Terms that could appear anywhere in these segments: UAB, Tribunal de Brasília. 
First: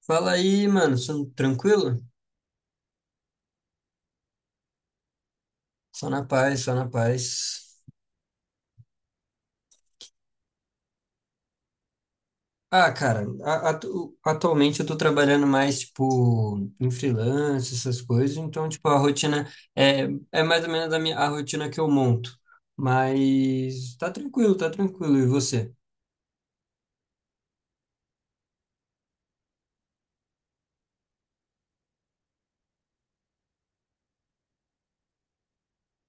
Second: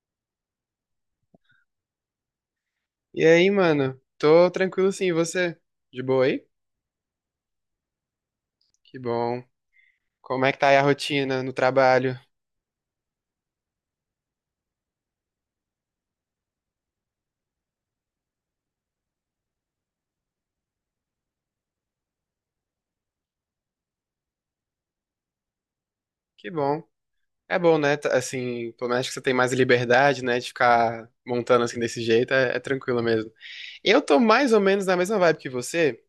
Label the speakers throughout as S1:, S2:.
S1: Fala aí, mano, tranquilo?
S2: E aí, mano? Tô tranquilo sim, e você? De
S1: Só na
S2: boa aí?
S1: paz, só na paz.
S2: Que bom. Como é que tá aí a rotina no trabalho?
S1: Ah, cara, atualmente eu tô trabalhando mais, tipo, em freelance, essas coisas, então, tipo, a rotina é, é mais ou menos a minha, a rotina que eu monto. Mas tá tranquilo, tá tranquilo. E você?
S2: Que bom. É bom, né? Assim, pelo menos que você tem mais liberdade, né? De ficar montando assim desse jeito, é tranquilo mesmo. Eu tô mais ou menos na mesma vibe que você,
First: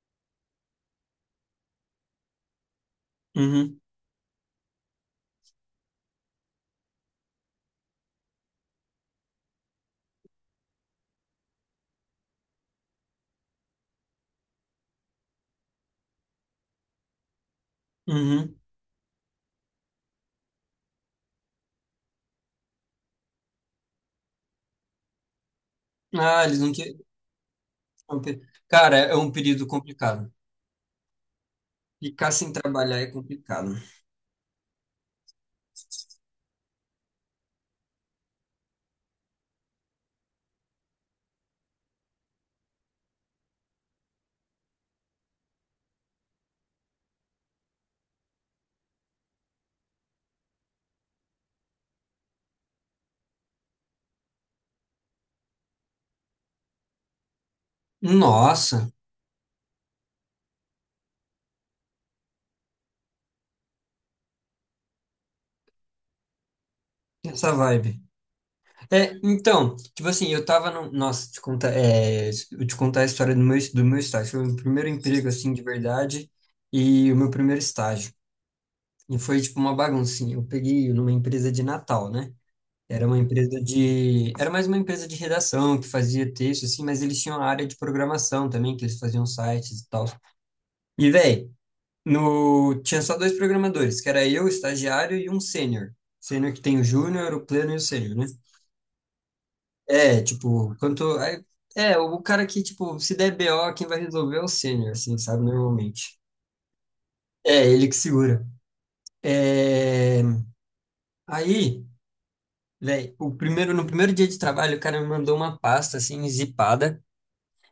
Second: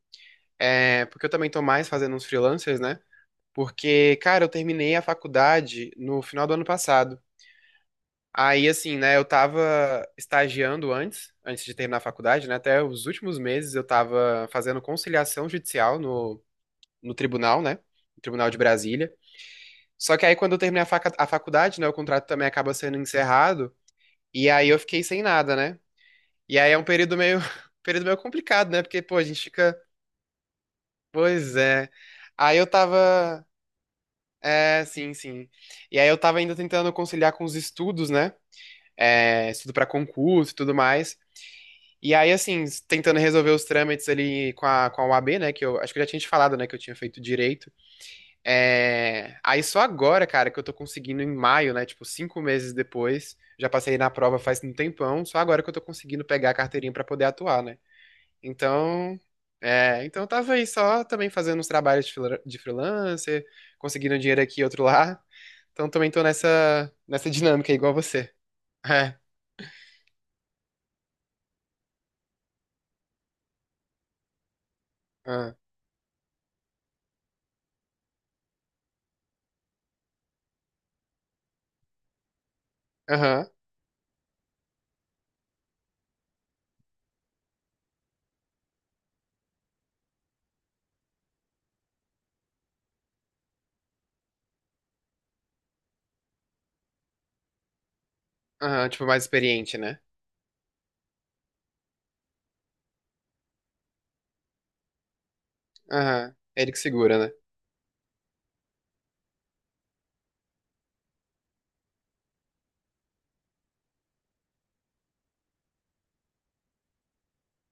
S2: porque eu também tô mais fazendo uns freelancers, né?
S1: Uhum,
S2: Porque, cara, eu terminei a faculdade no final do ano passado. Aí, assim, né, eu tava estagiando antes, antes de terminar a faculdade, né, até os últimos meses eu tava fazendo conciliação judicial no tribunal, né, no Tribunal
S1: uhum.
S2: de Brasília. Só que aí quando eu terminei a faculdade, né, o contrato também acaba sendo encerrado, e aí eu fiquei sem nada, né.
S1: Ah,
S2: E
S1: eles não
S2: aí é um
S1: querem.
S2: período meio, período meio complicado, né,
S1: Cara,
S2: porque,
S1: é
S2: pô, a
S1: um
S2: gente
S1: período
S2: fica,
S1: complicado.
S2: pois é.
S1: Ficar sem
S2: Aí eu
S1: trabalhar é
S2: tava,
S1: complicado.
S2: é, sim, sim. E aí eu tava ainda tentando conciliar com os estudos, né, estudo pra concurso e tudo mais. E aí, assim, tentando resolver os trâmites ali com a UAB, né? Que eu acho que eu já tinha te falado, né? Que eu tinha feito direito. É... Aí só agora, cara, que eu tô conseguindo em maio, né? Tipo, cinco meses depois. Já passei na prova faz um tempão. Só agora que eu tô conseguindo pegar a carteirinha pra poder atuar, né?
S1: Nossa,
S2: Então. É, então eu tava aí só também fazendo uns trabalhos de de freelancer, conseguindo um dinheiro aqui e outro lá. Então também tô nessa
S1: essa
S2: dinâmica aí, igual
S1: vibe.
S2: você.
S1: É,
S2: É.
S1: então, tipo assim, eu tava no. Nossa, te contar, eu te contar a história do meu estágio. Foi o primeiro emprego, assim,
S2: Ah.
S1: de verdade, e o meu primeiro estágio. E foi, tipo, uma baguncinha. Eu peguei numa empresa de Natal, né?
S2: Aham.
S1: Era mais uma empresa de redação, que fazia texto, assim, mas eles tinham a área de programação também, que eles faziam sites e tal. E, véi, no... tinha só dois programadores, que era eu, o estagiário, e um sênior. Sênior que tem o júnior, o pleno e o sênior, né?
S2: Aham. Tipo, mais experiente, né?
S1: É, tipo, quanto. É, o cara que, tipo, se der BO, quem vai resolver é o sênior, assim, sabe? Normalmente.
S2: Aham. É ele que segura, né?
S1: É, ele que segura. É, aí, velho, no primeiro dia de trabalho, o cara me mandou uma pasta, assim, zipada.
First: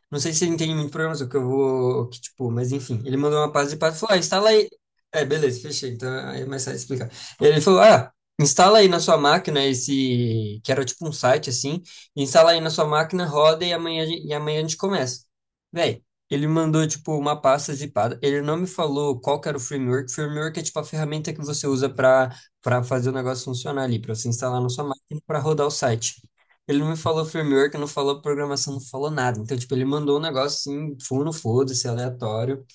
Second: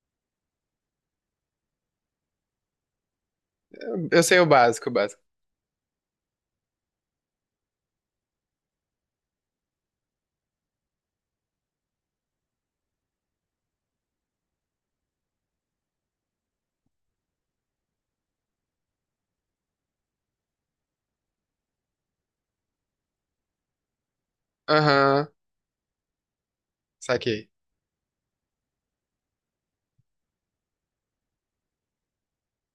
S1: Não sei se ele entende muito programação, que eu vou. O Que, tipo, mas enfim, ele mandou uma pasta de pato e
S2: Eu
S1: falou: ah,
S2: eu sei o
S1: instala aí.
S2: básico, o básico.
S1: É, beleza, fechei. Então aí é mais fácil explicar. Ele falou: ah, instala aí na sua máquina esse. Que era tipo um site assim. Instala aí na sua máquina, roda e amanhã, e amanhã a gente começa. Véi, ele mandou tipo uma pasta zipada. Ele não me falou qual que era o framework. Framework é tipo a ferramenta que você usa para fazer o negócio funcionar ali, para você instalar na sua máquina
S2: Aham.
S1: para rodar o site. Ele não me falou
S2: Saquei.
S1: framework, não falou programação, não falou nada. Então, tipo, ele mandou um negócio assim, fundo, foda-se, aleatório.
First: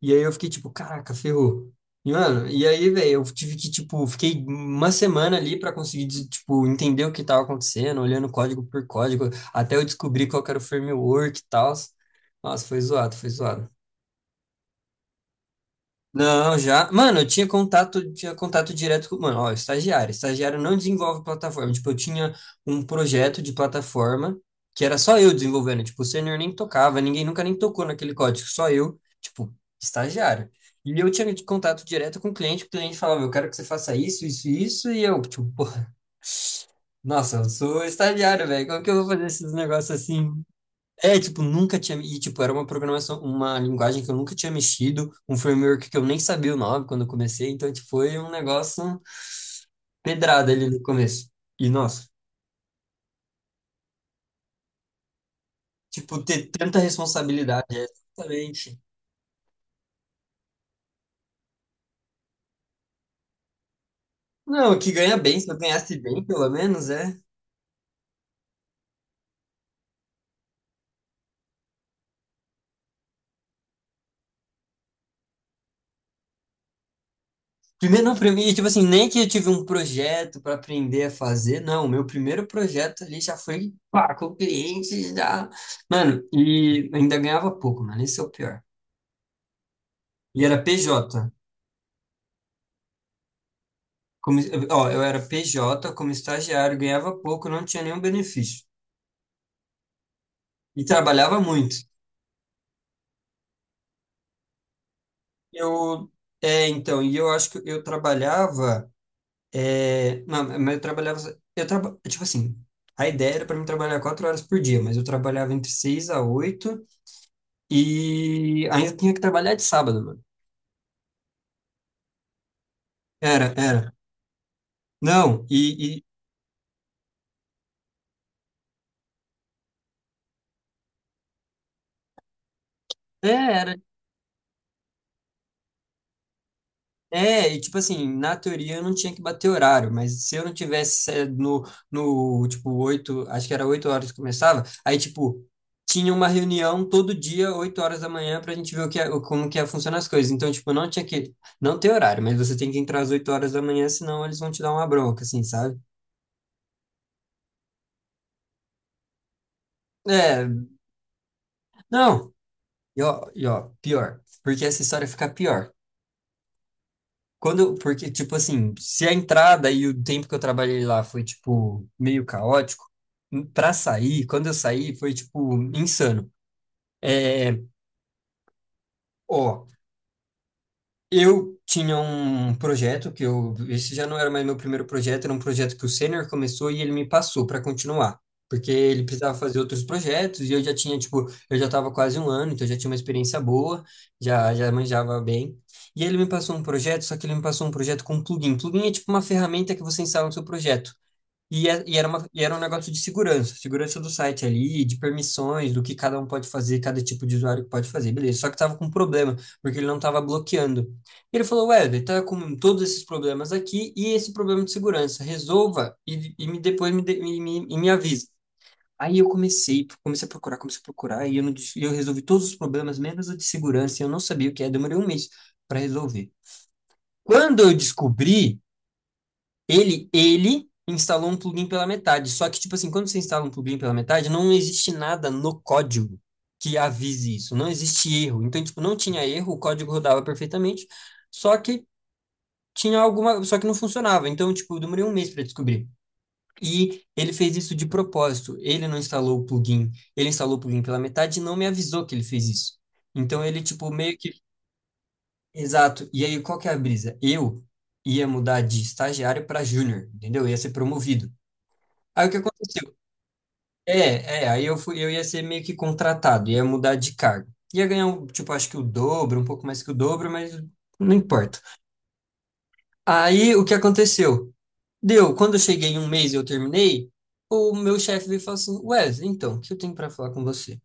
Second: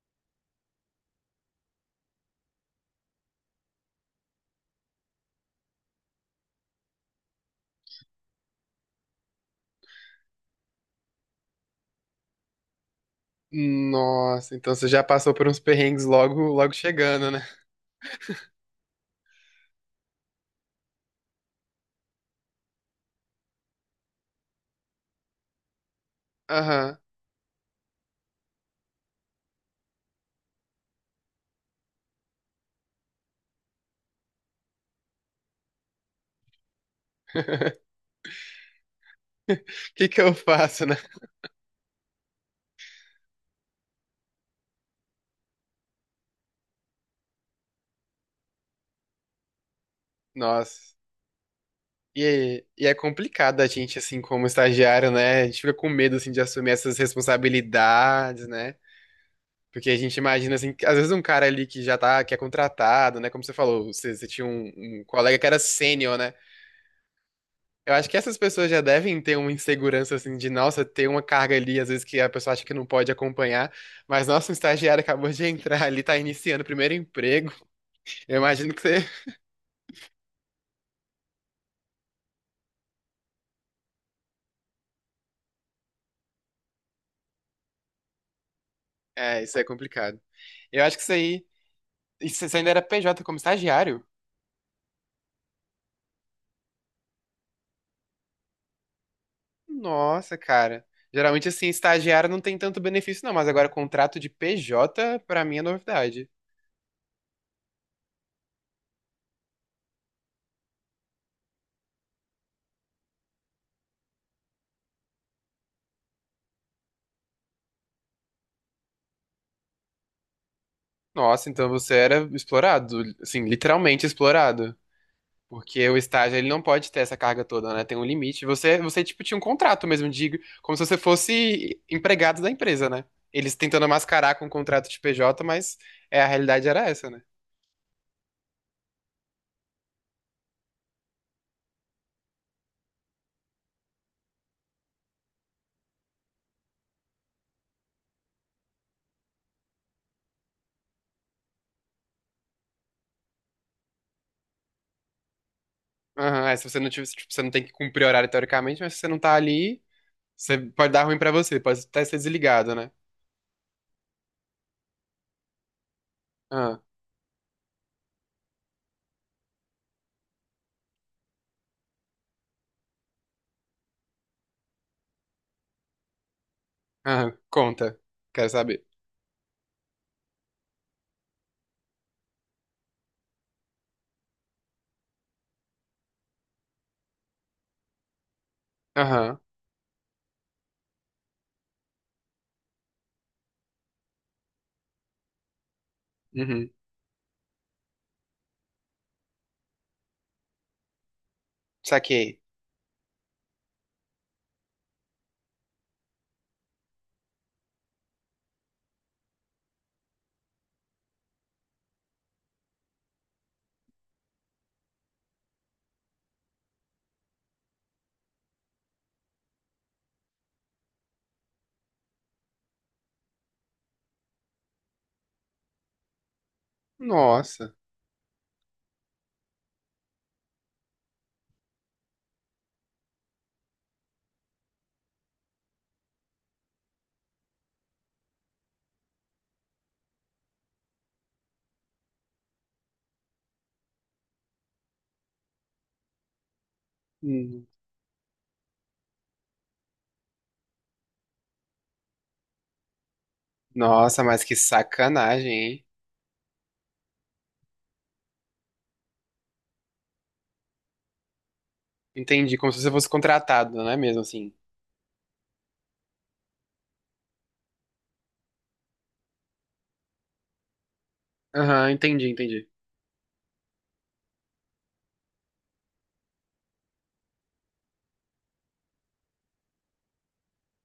S1: E aí eu fiquei tipo, caraca, ferrou. E, mano, e aí, velho, eu tive que, tipo, fiquei uma semana ali pra conseguir, tipo, entender o que tava acontecendo, olhando código por código, até eu descobrir qual que era o framework e tal. Nossa, foi zoado, foi zoado.
S2: Nossa, então você já passou por uns perrengues logo,
S1: Não,
S2: logo
S1: já. Mano, eu
S2: chegando, né?
S1: tinha contato, tinha contato direto com. Mano, ó, estagiário. Estagiário não desenvolve plataforma. Tipo, eu tinha um projeto de plataforma que era só eu desenvolvendo. Tipo, o sênior nem
S2: Aham.
S1: tocava, ninguém nunca nem tocou naquele código, só eu, tipo, estagiário. E eu tinha contato direto com o cliente falava, eu quero que você faça isso, isso, e isso, e eu, tipo, porra, nossa, eu sou estagiário, velho. Como que eu vou fazer esses negócios
S2: O que que
S1: assim?
S2: eu faço, né?
S1: É, tipo, nunca tinha. E, tipo, era uma programação, uma linguagem que eu nunca tinha mexido, um framework que eu nem sabia o nome quando eu comecei, então, tipo, foi um negócio pedrada ali no
S2: Nossa.
S1: começo. E, nossa,
S2: E é complicado a gente, assim, como estagiário, né? A gente fica com medo,
S1: tipo,
S2: assim, de
S1: ter
S2: assumir
S1: tanta
S2: essas
S1: responsabilidade, é,
S2: responsabilidades, né?
S1: exatamente.
S2: Porque a gente imagina, assim, que às vezes um cara ali que já tá, que é contratado, né? Como você falou, você tinha
S1: Não, que
S2: um
S1: ganha bem,
S2: colega que
S1: se eu
S2: era
S1: ganhasse
S2: sênior,
S1: bem,
S2: né?
S1: pelo menos, é.
S2: Eu acho que essas pessoas já devem ter uma insegurança assim de, nossa, ter uma carga ali, às vezes que a pessoa acha que não pode acompanhar, mas nossa, um estagiário acabou de entrar ali, tá iniciando o primeiro emprego.
S1: Primeiro, não, pra
S2: Eu
S1: mim, tipo
S2: imagino que
S1: assim,
S2: você.
S1: nem que eu tive um projeto para aprender a fazer, não, meu primeiro projeto ali já foi, pá, com o cliente, já. Mano, e ainda ganhava pouco, mano, esse é o pior.
S2: É, isso é complicado.
S1: E era
S2: Eu acho que isso
S1: PJ.
S2: aí. Você ainda era PJ como estagiário?
S1: Como, ó, eu era PJ, como estagiário, ganhava pouco, não tinha nenhum benefício.
S2: Nossa,
S1: E
S2: cara.
S1: trabalhava
S2: Geralmente, assim,
S1: muito.
S2: estagiário não tem tanto benefício, não, mas agora contrato de PJ, pra mim, é
S1: Eu,
S2: novidade.
S1: então, e eu acho que eu trabalhava, é, não, mas eu trabalhava, tipo assim, a ideia era para mim trabalhar 4 horas por dia, mas eu trabalhava entre seis a oito e ainda tinha que trabalhar de sábado, mano.
S2: Nossa, então você era explorado, assim,
S1: Era, era.
S2: literalmente explorado.
S1: Não,
S2: Porque
S1: e,
S2: o
S1: e
S2: estágio, ele não pode ter essa carga toda, né? Tem um limite. Você, tinha um contrato mesmo, digo, como se você fosse empregado da empresa, né? Eles
S1: era
S2: tentando mascarar com o contrato de PJ, mas é, a realidade era essa, né?
S1: E tipo assim, na teoria eu não tinha que bater horário, mas se eu não tivesse no, tipo, oito, acho que era 8 horas que começava, aí tipo, tinha uma reunião todo dia, 8 horas da manhã, pra gente ver o que é, como que é, funcionam as coisas. Então, tipo, não ter horário, mas você tem que entrar às 8 horas da manhã, senão eles vão te dar uma bronca, assim, sabe?
S2: Aham, é, se você não tiver, tipo, você não tem que cumprir horário teoricamente, mas se você não tá ali,
S1: É,
S2: você pode dar ruim pra você, pode até ser
S1: não,
S2: desligado, né?
S1: e ó, pior, porque essa história fica pior.
S2: Aham,
S1: Porque, tipo assim, se a entrada e o tempo que eu trabalhei lá foi, tipo, meio caótico, pra sair, quando eu saí, foi, tipo, insano.
S2: aham,
S1: É,
S2: conta. Quero saber.
S1: ó, eu tinha um projeto esse já não era mais meu primeiro projeto, era um projeto que o sênior começou e ele me passou para continuar, porque ele precisava
S2: Aham,
S1: fazer outros projetos e eu já tinha, tipo, eu já estava quase um ano, então eu já tinha uma experiência boa, já já manjava bem. E ele me passou um
S2: uhum,
S1: projeto, só que ele me passou um projeto com plugin. Plugin é tipo uma ferramenta que você instala no seu projeto. E,
S2: saquei.
S1: e era um negócio de segurança, segurança do site ali, de permissões, do que cada um pode fazer, cada tipo de usuário que pode fazer, beleza. Só que tava com um problema, porque ele não tava bloqueando. Ele falou, Wesley, tá com todos esses problemas aqui e esse problema de segurança, resolva e me, depois me, e me, e me avisa. Comecei a procurar, e eu, não, dis- e eu resolvi todos os problemas, menos o de segurança, e eu não sabia o que é, demorei um mês para resolver. Quando eu
S2: Nossa.
S1: descobri, ele instalou um plugin pela metade. Só que, tipo assim, quando você instala um plugin pela metade, não existe nada no código que avise isso. Não existe erro. Então, tipo, não tinha erro, o código rodava perfeitamente, só que só que não funcionava. Então, tipo, eu demorei um mês para descobrir. E ele fez
S2: Hum.
S1: isso de propósito. Ele não instalou o plugin, ele instalou o plugin pela metade e não me avisou que ele fez isso. Então ele tipo meio
S2: Nossa,
S1: que
S2: mas que sacanagem, hein?
S1: exato. E aí qual que é a brisa? Eu ia mudar de estagiário para júnior, entendeu? Ia ser promovido. Aí o que
S2: Entendi, como se você
S1: aconteceu?
S2: fosse contratado, não é mesmo
S1: É,
S2: assim?
S1: eu ia ser meio que contratado, ia mudar de cargo. Ia ganhar, um, tipo, acho que o dobro, um pouco mais que o dobro, mas não importa.
S2: Aham, entendi, entendi.
S1: Aí o que aconteceu? Quando eu cheguei em um mês e eu terminei, o meu chefe veio e falou assim: Wesley, então, o que eu tenho para falar com você?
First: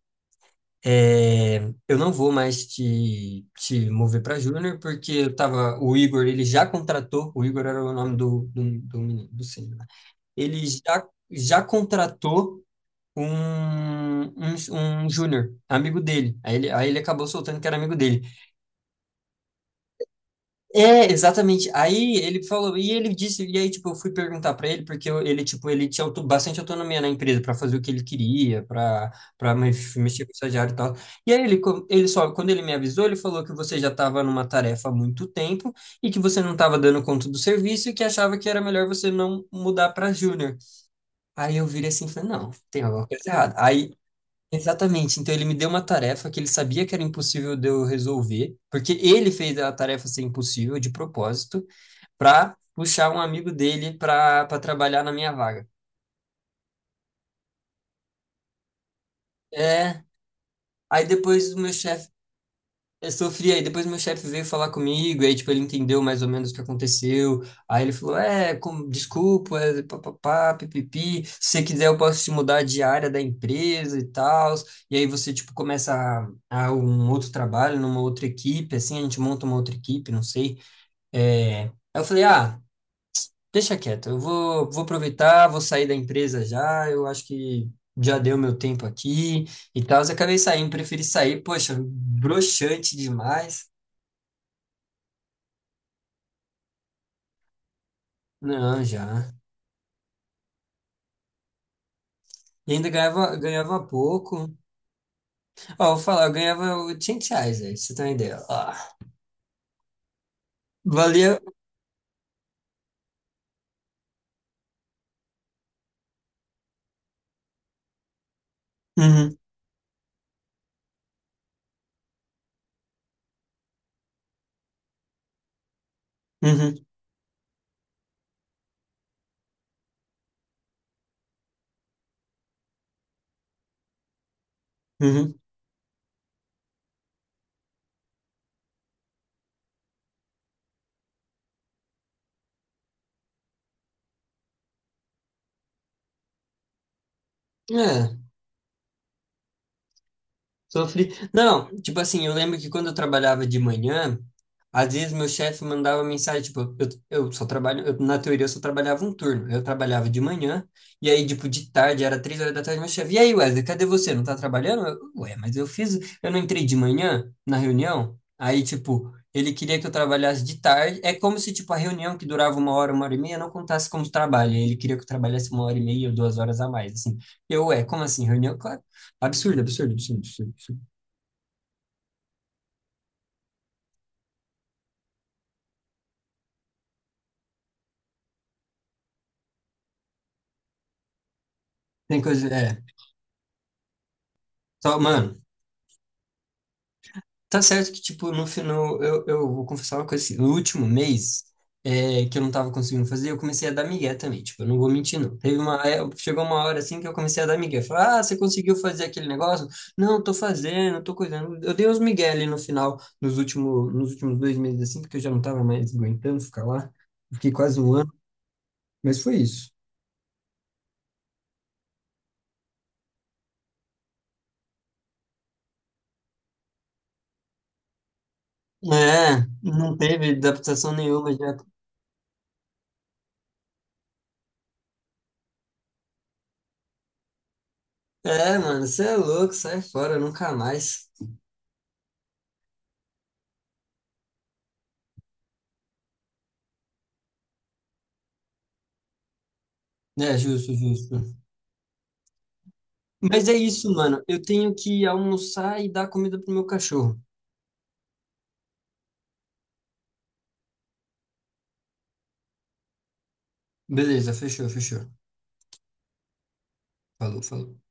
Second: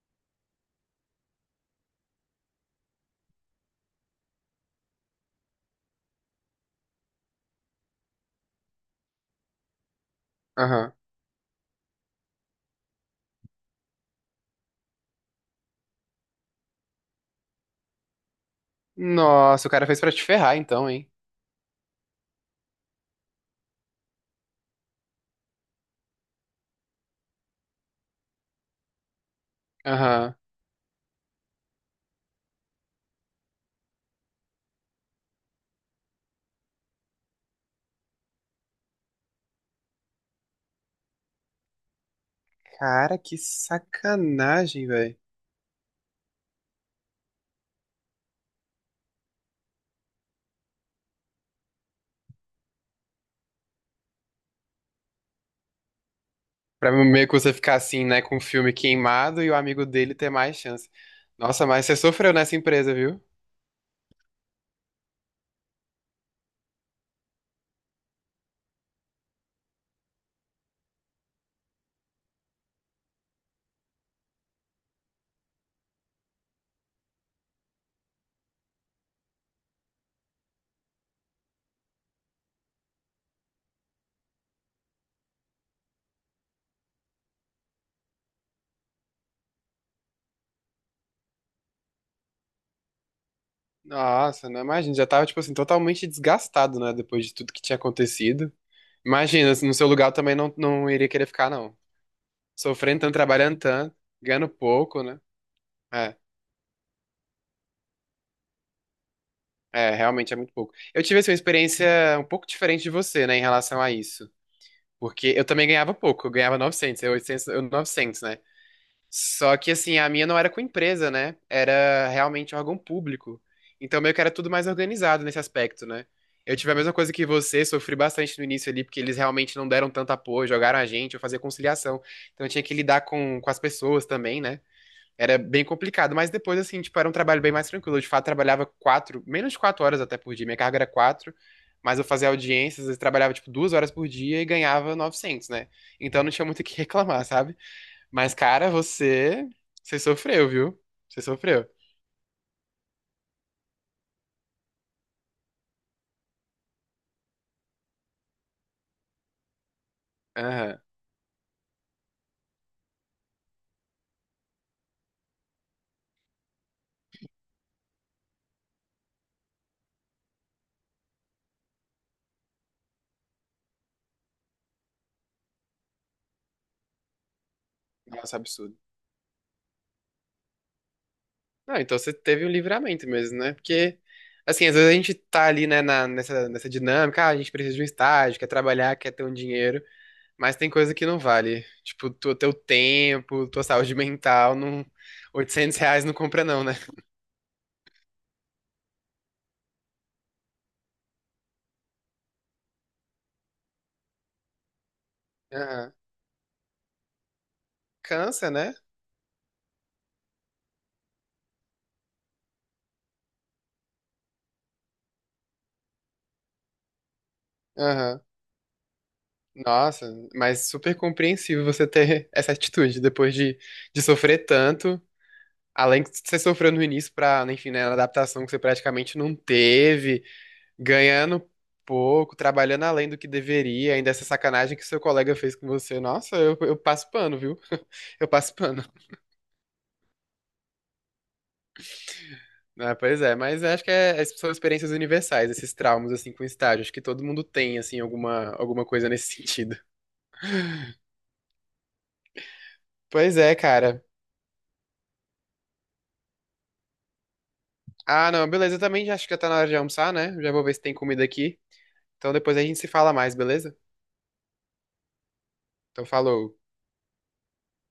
S1: É, eu não vou mais te mover para júnior, porque o Igor, ele já contratou, o Igor era o nome do menino, do sênior, né? Ele
S2: Aham.
S1: já contratou um júnior, amigo dele. Aí ele acabou soltando que era amigo dele.
S2: Nossa, o cara fez pra te ferrar então,
S1: É,
S2: hein?
S1: exatamente. Aí ele falou, e ele disse, e aí, tipo, eu fui perguntar pra ele, porque ele, tipo, ele tinha bastante autonomia na empresa pra fazer o que ele queria, pra para mexer com o
S2: Aham.
S1: estagiário e tal. E aí ele, co- ele só, quando ele me avisou, ele falou que você já estava numa tarefa há muito tempo e que você não estava dando conta do serviço e que achava que era melhor você não mudar pra júnior. Aí eu virei assim e falei, não, tem alguma
S2: Cara,
S1: coisa
S2: que
S1: errada. Aí
S2: sacanagem, velho.
S1: Exatamente. Então ele me deu uma tarefa que ele sabia que era impossível de eu resolver, porque ele fez a tarefa ser impossível de propósito para puxar um amigo dele para trabalhar na minha vaga.
S2: Pra meio que você ficar assim, né, com o filme queimado e o amigo
S1: É.
S2: dele ter mais chance.
S1: Aí depois o
S2: Nossa,
S1: meu
S2: mas você
S1: chefe
S2: sofreu nessa empresa,
S1: Eu
S2: viu?
S1: sofri, aí depois meu chefe veio falar comigo, aí tipo, ele entendeu mais ou menos o que aconteceu, aí ele falou, desculpa, papapá, pipipi, se você quiser eu posso te mudar de área da empresa e tal, e aí você, tipo, começa a um outro trabalho, numa outra equipe, assim, a gente monta uma outra equipe, não sei, é... Aí eu falei, ah, deixa quieto, eu vou aproveitar, vou sair da empresa já, eu acho que já deu meu tempo aqui e tal, acabei saindo, preferi sair, poxa, broxante demais,
S2: Nossa, não imagina, já tava, tipo assim, totalmente desgastado, né, depois de tudo que tinha acontecido.
S1: não, já.
S2: Imagina, no seu lugar eu também não, não iria querer ficar, não.
S1: E ainda
S2: Sofrendo tanto,
S1: ganhava,
S2: trabalhando
S1: ganhava
S2: tanto, ganhando
S1: pouco.
S2: pouco, né?
S1: Ó, eu vou
S2: É,
S1: falar, eu ganhava R$ 800, aí, pra você ter uma ideia. Ó,
S2: é, realmente é muito pouco. Eu tive assim, uma
S1: valia.
S2: experiência um pouco diferente de você, né, em relação a isso. Porque eu também ganhava pouco, eu ganhava 900, eu 800, eu 900, né?
S1: Uhum,
S2: Só que assim, a minha não era com empresa, né? Era realmente órgão público. Então meio que era tudo mais organizado nesse aspecto, né? Eu tive a
S1: uhum,
S2: mesma coisa que você, sofri bastante no início ali, porque eles realmente não deram tanto apoio, jogaram a gente, eu fazia conciliação. Então eu tinha que lidar com as pessoas também, né?
S1: uhum.
S2: Era bem complicado, mas depois, assim, tipo, era um trabalho bem mais tranquilo. Eu, de fato, trabalhava quatro, menos de quatro horas até por dia, minha carga era quatro, mas eu fazia audiências, eu trabalhava, tipo, duas horas por dia e ganhava 900, né? Então não tinha muito o que reclamar, sabe?
S1: É.
S2: Mas, cara, você. Você sofreu, viu?
S1: Sofri.
S2: Você sofreu.
S1: Não, tipo assim, eu lembro que quando eu trabalhava de manhã, às vezes meu chefe mandava mensagem, tipo, eu só trabalho, na teoria eu só trabalhava um turno. Eu trabalhava de manhã,
S2: Aham.
S1: e aí, tipo, de tarde, era 3 horas da tarde, meu chefe, e aí, Wesley, cadê você? Não tá trabalhando? Ué, mas eu fiz, eu não entrei de manhã na reunião? Aí, tipo, ele queria que eu trabalhasse de tarde. É como se, tipo, a reunião que durava uma hora e meia, não contasse como trabalho. Aí ele queria que eu trabalhasse uma hora e meia ou 2 horas a mais, assim. Eu, ué, como assim,
S2: Nossa,
S1: reunião?
S2: absurdo.
S1: Claro, absurdo, absurdo, absurdo, absurdo.
S2: Não, então você teve um livramento mesmo, né? Porque, assim, às vezes a gente tá ali, né, nessa, nessa dinâmica, ah, a gente precisa de um estágio, quer trabalhar, quer ter um dinheiro, mas tem coisa que não vale. Tipo,
S1: Tem
S2: tu,
S1: coisa,
S2: teu
S1: é.
S2: tempo, tua saúde mental, não,
S1: Só, mano,
S2: R$ 800 não compra não, né?
S1: tá certo que, tipo, no final, eu vou confessar uma coisa assim. No último mês, que eu não tava conseguindo fazer, eu comecei a dar migué também. Tipo, eu não vou mentir, não.
S2: Aham.
S1: Chegou uma hora assim que eu comecei a dar migué. Falar, ah, você
S2: Cansa,
S1: conseguiu
S2: né?
S1: fazer aquele negócio? Não, tô fazendo, tô cuidando. Eu dei uns migué ali no final, nos últimos 2 meses, assim, porque eu já não tava mais aguentando ficar lá. Fiquei quase um ano,
S2: Aham.
S1: mas foi isso.
S2: Nossa, mas super compreensível você ter essa atitude depois de sofrer tanto. Além de você sofreu no início pra, enfim, né, na adaptação que você praticamente não
S1: É, não
S2: teve,
S1: teve adaptação nenhuma
S2: ganhando
S1: já.
S2: pouco, trabalhando além do que deveria, ainda essa sacanagem que seu colega fez com você. Nossa, eu passo pano, viu? Eu passo
S1: É,
S2: pano.
S1: mano, você é louco, sai fora, nunca mais.
S2: Ah, pois é, mas acho que essas são experiências universais, esses traumas, assim, com estágio. Acho que todo mundo tem, assim, alguma, alguma coisa nesse sentido.
S1: É, justo, justo.
S2: Pois
S1: Mas é
S2: é,
S1: isso,
S2: cara.
S1: mano. Eu tenho que almoçar e dar comida pro meu cachorro.
S2: Ah, não, beleza, eu também já acho que já tá na hora de almoçar, né? Já vou ver se tem comida aqui. Então depois a gente se fala mais, beleza?
S1: Beleza, fechou, fechou.
S2: Então falou.
S1: Falou, falou.